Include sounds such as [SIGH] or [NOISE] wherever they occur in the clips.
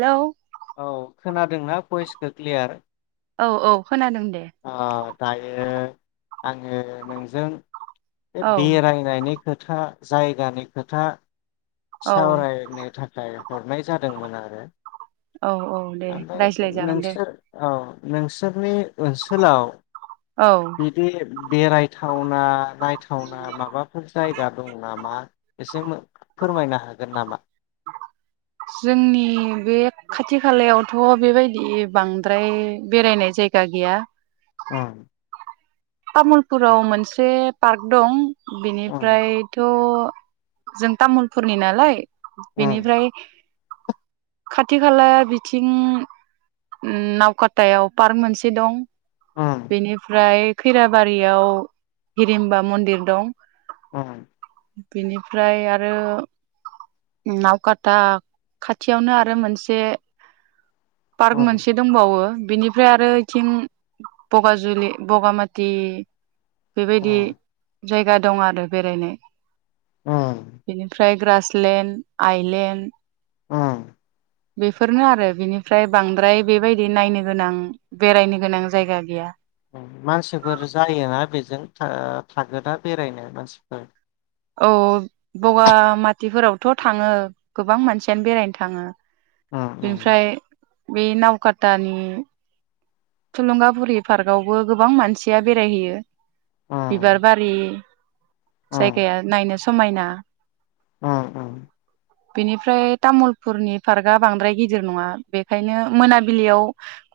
Hello औ खोनादोंना भइसखो क्लियार औ औ खोनादों दे अ दायो आङो नोंजों बे औ बेरायनायनि खोथा जायगानि खोथा औ सावरायनो थाखाय हरनाय जादोंमोन आरो। औ औ दे ओमफ्राय रायज्लाय जागोन दे। नोंसोर औ नोंसोरनि ओनसोलाव औ बिदि बेरायथावना नायथावना माबाफोर जायगा दं नामा एसे मो फोरमायनो हागोन नामा? जोंनि बे खाथि खालायावथ' बेबायदि बांद्राय बेरायनाय जायगा गैया उम तामुलपुराव मोनसे पार्क दं। उम बेनिफ्रायथ' जों तामुलपुरनि नालाय उम बेनिफ्राय खाथि खाला बिथिं नावकातायाव पार्क मोनसे दं। उम बेनिफ्राय खैरा बारियाव हिरिम्बा मन्दिर दं। उम बिनि फ्राय आरो नावकाता खाथियावनो आरो मोनसे पार्क उम मोनसे दंबावो। बिनिफ्राय आरो बिथिं बगाजुलि बगामाथि बेबायदि जायगा दं आरो बेरायनाय। उम बिनिफ्राइ ग्रासलेण्ड आइलेण्ड उम बेफोरनो आरो बेनि फ्राय बांद्राय बेबायदि नायनो गोनां बेरायनो गोनां जायगा गैया। मानसिफोर जायोना बेजों था-थागोना बेरायनो मानसिफोर। औ बगामाथिफोरावथ' थाङो गोबां मानसियानो बेरायनो थाङो। उम उम। बेनिफ्राय बे नाव खातानि थुलुंगाफुरि पार्कआवबो गोबां मानसिया बेरायहैयो। उम बिबार बारि जायगाया नायनो स मायना। अ अ बेनिफ्राय तामुलपुरनि पार्कआ बांद्राय गिदिर नङा बेखायनो मोनाबिलियाव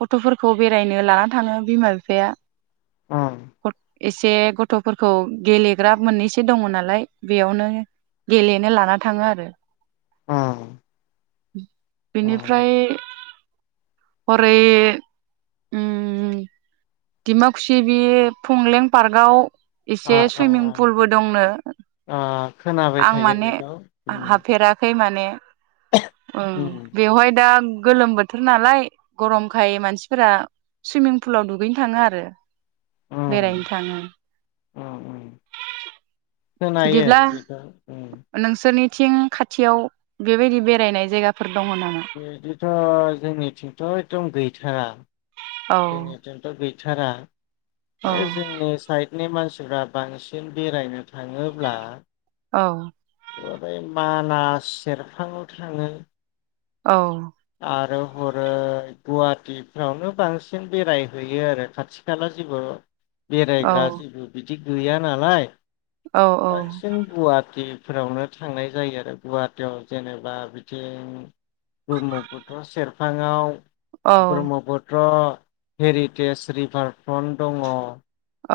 गथ'फोरखौ। बेरायनो लानानै थाङो बिमा बिफाया। उम [INAUDIBLE] एसे गथ'फोरखौ गेलेग्रा मोननैसो दङ नालाय बेयावनो गेलेनो लाना थाङो आरो उम उम बेनिफ्राय हरै उम डिमाकुसि बे फंलें पार्कआव ओ एसे ओ सुइमिं ओ पुलबो दंनो। ओ खोनाबाय आं थायो माने बेखौ उम हाबफेराखै माने। उम बेवहाय दा गोलोम बोथोर नालाय गरमखाय मानसिफोरा सुइमिं फुलाव दुगैनो थाङो आरो बेरायैनो थाङो। अ। खोनायो बेखौ। थिं खाथियाव बेबायदि बेरायनाय जायगाफोर दङ नामा बिदिथ' जोंनिथिंथ' एकदम गैथारा औ जोंनिथिंथ' गैथारा औ ओ जोंनि साइट नि मानसिफ्रा बांसिन बेरायनो थाङोब्ला औ हरै मानास सेरफाङाव थाङो औ आरो हरै गुवाहाटीफ्रावनो बांसिन थिं बेरायहैयो आरो खाथि खाला जेबो बेरायग्रा जेबो बिद बिदि गैया नालाय औ बांसिन गुवाहाटी फोरावनो थांनाय जायो आरो गुवाहाटीयाव जेनेबा बिथिं ब्रह्मपुत्र सेरफाङाआव औ ब्रह्मपुत र' हेरिटेज रिभार फ्रन्ट दङ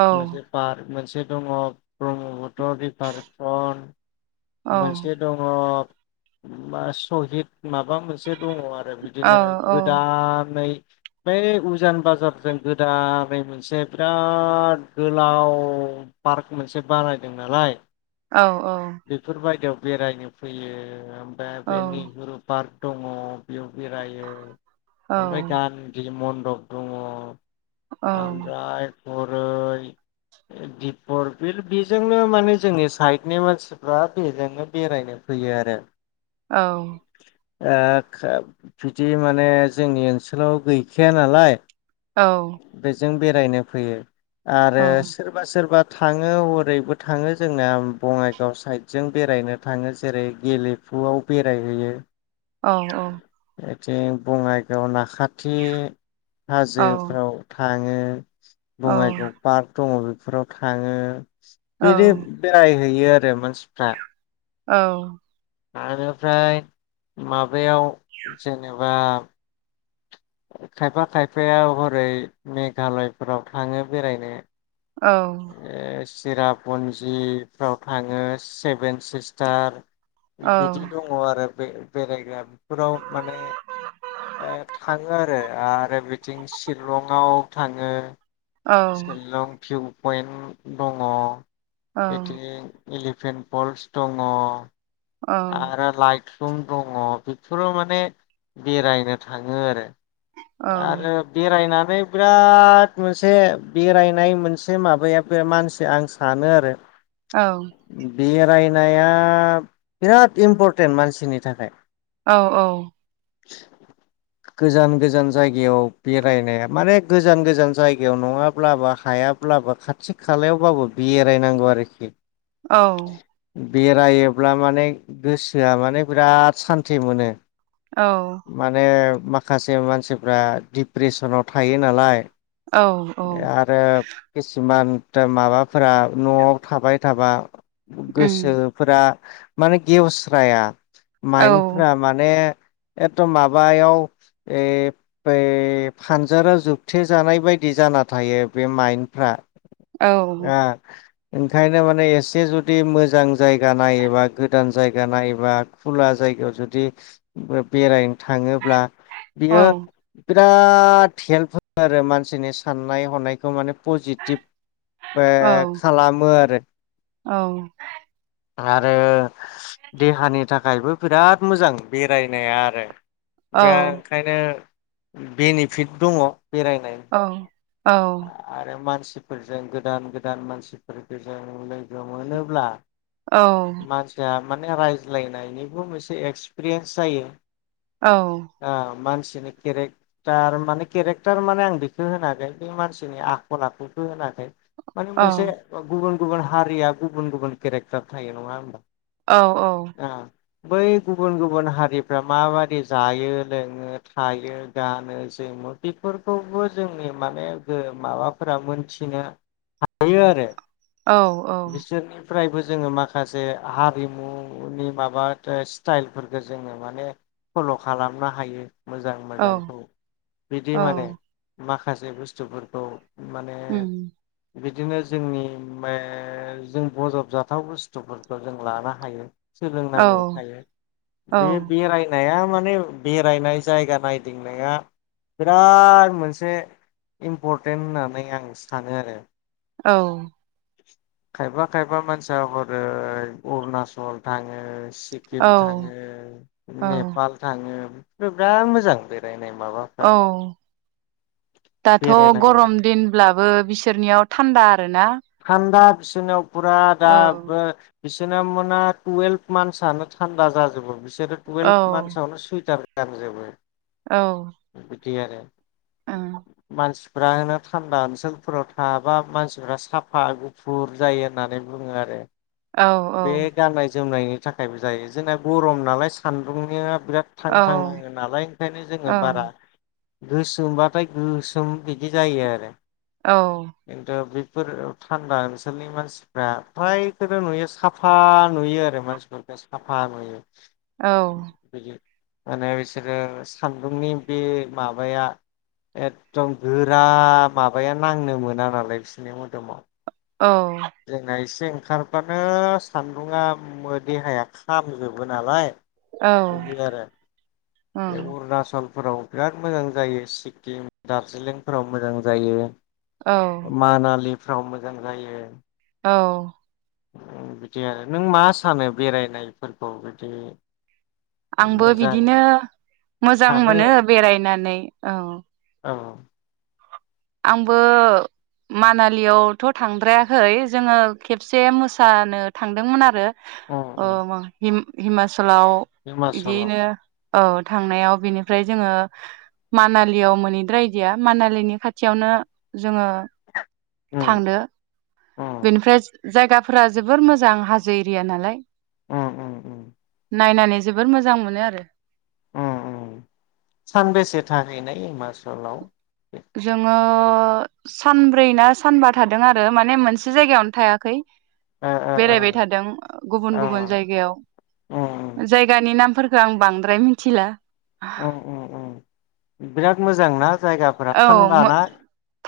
औ पारक मोनसे दङ ब्रह्मपुत्र रिभार फ्रन्ट औ मोनसे दङ मा सहिद माबा मोनसे दङ आरो औ बिदिनो औ औ गोदानै बै उज उजान बाजारजों गोदानै मोनसे बिराद गोलाव पार्क मोनसे बानायदों नालाय। औ औ बेफोरबायदियाव बेरायनो फैयो। ओ बे नेहुरु पार्क। दङ बेयाव। बेरायो ओमफ्राय औ गानदि मन द औ ओमफ्राय हरै दिपर बिल बेजोंनो माने जोंनि साइडनि मानसिफ्रा बेजोंनो बेरायनो फैयो आरो औ ओह खोब बिदि माने जोंनि ओनसोलाव गैखाया नालाय। औ बेजों बेरायनो फैयो। आरो सोरबा सोरबा थाङो हरैबो थाङो जोंना बङाइगाव साइडजों बेरायनो थाङो जेरै गेलेफुआव बेरायहैयो। औ औ जे बङाइगाव नाखा के औ हाजोफ्राव था थाङो। बङाइगाव पार्क दङ बे फोराव थाङो। बिदि बेराय हैयो आरो मानसिफ्रा। औ आरो फ्राय माबायाव जेनेबा खायफा खायफाया हरै मेघालयफोराव थाङो बेरायनो। औ चेरापन्जिफ्राव थाङो सेभेन सिस्टार। औ बिदि दङ आरो बे बेरायग्रा फोराव माने ओ थाङो आरो आरो बिथिं शिलंआव थाङो। औ शिलं भिउ पइन्ट दङ। औ इदि एलिफेन्ट पल्स दङ। औ आरो लाइट लुम दङ बेफोराव माने बेरायनो थाङो आरो। औ आरो बेरायना नै बिराद मोनसे बेरायनाय मोनसे माबाया बे मानसि आं सानो आरो औ। बेरायनाया बिराद इम्परटेन्ट मानसिनि थाखाय। औ औ औ। गोजान गोजान जायगायाव बेरायनाया माने गोजान गोजान जायगायाव नङाब्लाबो हायाब्लाबो खाथि खालायावबाबो बेरायनांगौ आरोखि। औ। बेरायोब्ला माने गोसोआ माने बिराद सान्थि मोनो। माने माखासे मानसिफ्रा डप्रेसनाव थायो नालाय। आरो किसुमान ता माबाफोरा न'आव थाबाय थाबा गोसोफोरा माने गेवस्राया। माइन्फ्रा माने एकदम माबायाव ए बे फानजाराव जोबथेेजानाय बायदि जाना थायो बे माइनफ्रा। औ आ। ओंखायनो माने एसे जुदि मोजां जायगा नायोबा गोदान जायगा नायोबा खुला जायगायाव जुदि ओ बेरायनो थाङोब्ला। औ बियो [UNINTELLIGIBLE] बिराद हेल्प हो आरो मानसिनि साननाय हनायखौ माने पजिटिभ ओ खालामो आरो। औ। आरो देहानि थाखायबो बिराद मोजां बेरायनाया आरो। बे ओंखायनो बेनिफिट दङ। बेरायनाय। औ। आरो मानसिफोरजों गोदान गोदान मानसिफोर जों लोगो मोनोब्ला औ। मानसिया माने रायज्लायनायनिबो मोनसे एक्सपिरियेन्स जायो। आ मानसि बिदिनो केरेक्टार माने केरेक्टार माने आं बेखौ होनाखै। बे मानसिनि आखल आखुखौ होनाखै। माने मोनसे गुबुन। गुबुन हारिया गुबुन गुबुन केरेक्टार थायो नङा होनोमबा? औ औ। बै गुबुन गुबुन हारिफ्रा माबायदि जायो लोङो थायो गानो जोमो बेफोरखौबो जोंनि माने उ माबाफोरा मोनथिनो हायो आरो। औ औ। फ्रायबो जोङो माखासे हारिमुनि माबा स्टाइलफोरखौ जोङो माने फल' खालामनो हायो। मोजां मोजांखौ बिदि माने माखा [UNINTELLIGIBLE] बुस्थुफोरखौ। माने बिदिनो जोंनि [UNINTELLIGIBLE] जों बजबजाथाव बुस्थुफोरखौ जों लानो हायो। सोलोंनांगौ थायो बे बेरायनाया माने बेरायनाय जायगा नायदिंनाया बिराद मोनसे इम्परटेन्ट होननानै आं सानो आरो। औ। खायफा खायफा मानसिया हरै अरुनाचल थाङो सिक्किम थाङो नेपाल थाङो बिराद मोजां बेरायनाय माबाफ्रा दाथ' बेरायनांगौ गरम दिनब्लाबो बिसोरनियाव थान्दा आरो ना थान्दा बिसोरनायाव फुरा दाबो बिसना मानना टुवेल्भ मान्थ थान्दा जाजोबो औ [UNINTELLIGIBLE] सुइटार गानजोबो। औ। [UNINTELLIGIBLE] [UNINTELLIGIBLE] मानसिफ्रा होनो थान्दा ओनसोलफोराव थाबा मानसिफ्रा साफ साफा गुफुर जायो होननानै बुङो आरो औ - औ। बे गाननाय जोमनायनि थाखायबो जायो जोंना गरम नालाय सान्दुंनिया बिराद थां औ थां ओं, नाङो नालाय ओंखायनो जोङो औ बारा गोसोमबाथाय गोसोम बिदि जायो आरो। औ [UNINTELLIGIBLE] बेफोर थान्दा ओनसोलनि मानसिफ्रा फ्रायखोनो नुयो साफा नुयो आरो मानसिफोरखौ साफा नुयो। औ। बिदि माने बिसोरो सान्दुंनि बे माबाया एकदम गोरा माबाया नांनो मोना नालाय बिसोरनि मोदोमाव। औ। जोंना एसे ओंखारबानो सान्दुङा देहाया खामजोबो नालाय। बिदि आरो बे ओं, अरुणचल फोराव बिराद मोजां जायो सिक्किम दार्जिलिंफोराव मोजां जायो। औ मानालि फ्राव मोजां जायो। औ। उम बिदि आरो नों मा सानो बेरायनायफोरखौ बिदि आंबो मोजां बिदिनो मोजां सानो मोनो बेरायनानै औ। औ उम आंबो मानालियावथ' थांद्रायाखै जोङो खेबसे मोसानो थांदोंमोन आरो। अ उम म हिम हिमाच सलाव हिमाचलाव बिदियैनो औ थांनायाव बेनिफ्राय जोङो मानालियाव मोनहैद्रायदिया मानालिनि खाथि खाथियावनो जोङो उम थांदो। उम बेनिफ्राय जायगाफोरा जोबोर मोजां हाजो एरिया नालाय। उम उम उम। नायनानै जोबोर मोजां मोनो आरो। उम उम सानबेसे थाहैनाय हिमाचलाव? ओ जोङो सानब्रै ना सानबा थादों आरो माने मोनसे जायगायावनो थायाखै। ओ ओ बेरायबाय थादों गुबुन ओ गुबुन जायगायाव उम जायगानि नामफोर खो आं बांद्राय मिथिला। [INAUDIBLE] उम उम उम बिराद मोजां ना? औ मो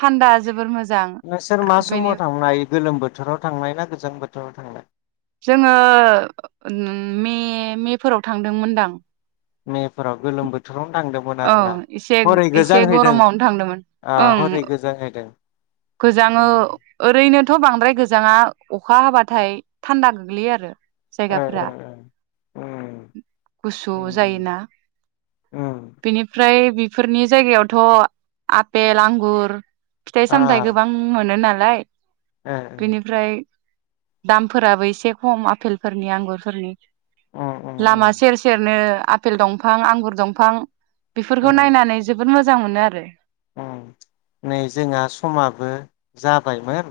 थान्दा। जोबोर मोज नोंसोर मा समाव थांनाय गोलोम बो बोथोराव थांनाय ना गोजां बोथोराव थांनाय? जोङो उम मे मे फोराव थांदोंमोनदां। मेफोराव गोलोम बोथोरावनो थांदोंमोन औ आरोना एसे हरै गोजां एसे हैदों गरमावनो थांदोंमोन आ ओं हरै गोजां हैदों? गोजाङो ओरैनो थ' बांद्राय गोजाङा अखा हाबाथाय थान्दा गोग्लैयो आरो। ओ जायगाफोरा ओ ओ उम गुसु उम उम जायोना उम बेनिफ्राय बि बेफोरनि जायगायावथ' आपेल, आंगुर आ सामथायाइ गोबां मोनो नालाय। लाय ओ बेनिफ्राय दामफोराबो एसे खम आफेलफोरनि आंगुरफोरनि ओ उम उम लामा उम सेर सेरनो आफेल दंफां आंगुर दंफां बिफोरखौ उम नायनानै जोबोद मोजां मोजां मोनो आरो। नै जोंहा समाबो जाबायमोन।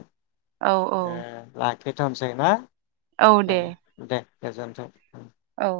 औ औ ए ला खेथनसै ना औ [INAUDIBLE] दे ए दे गोजोनथों। औ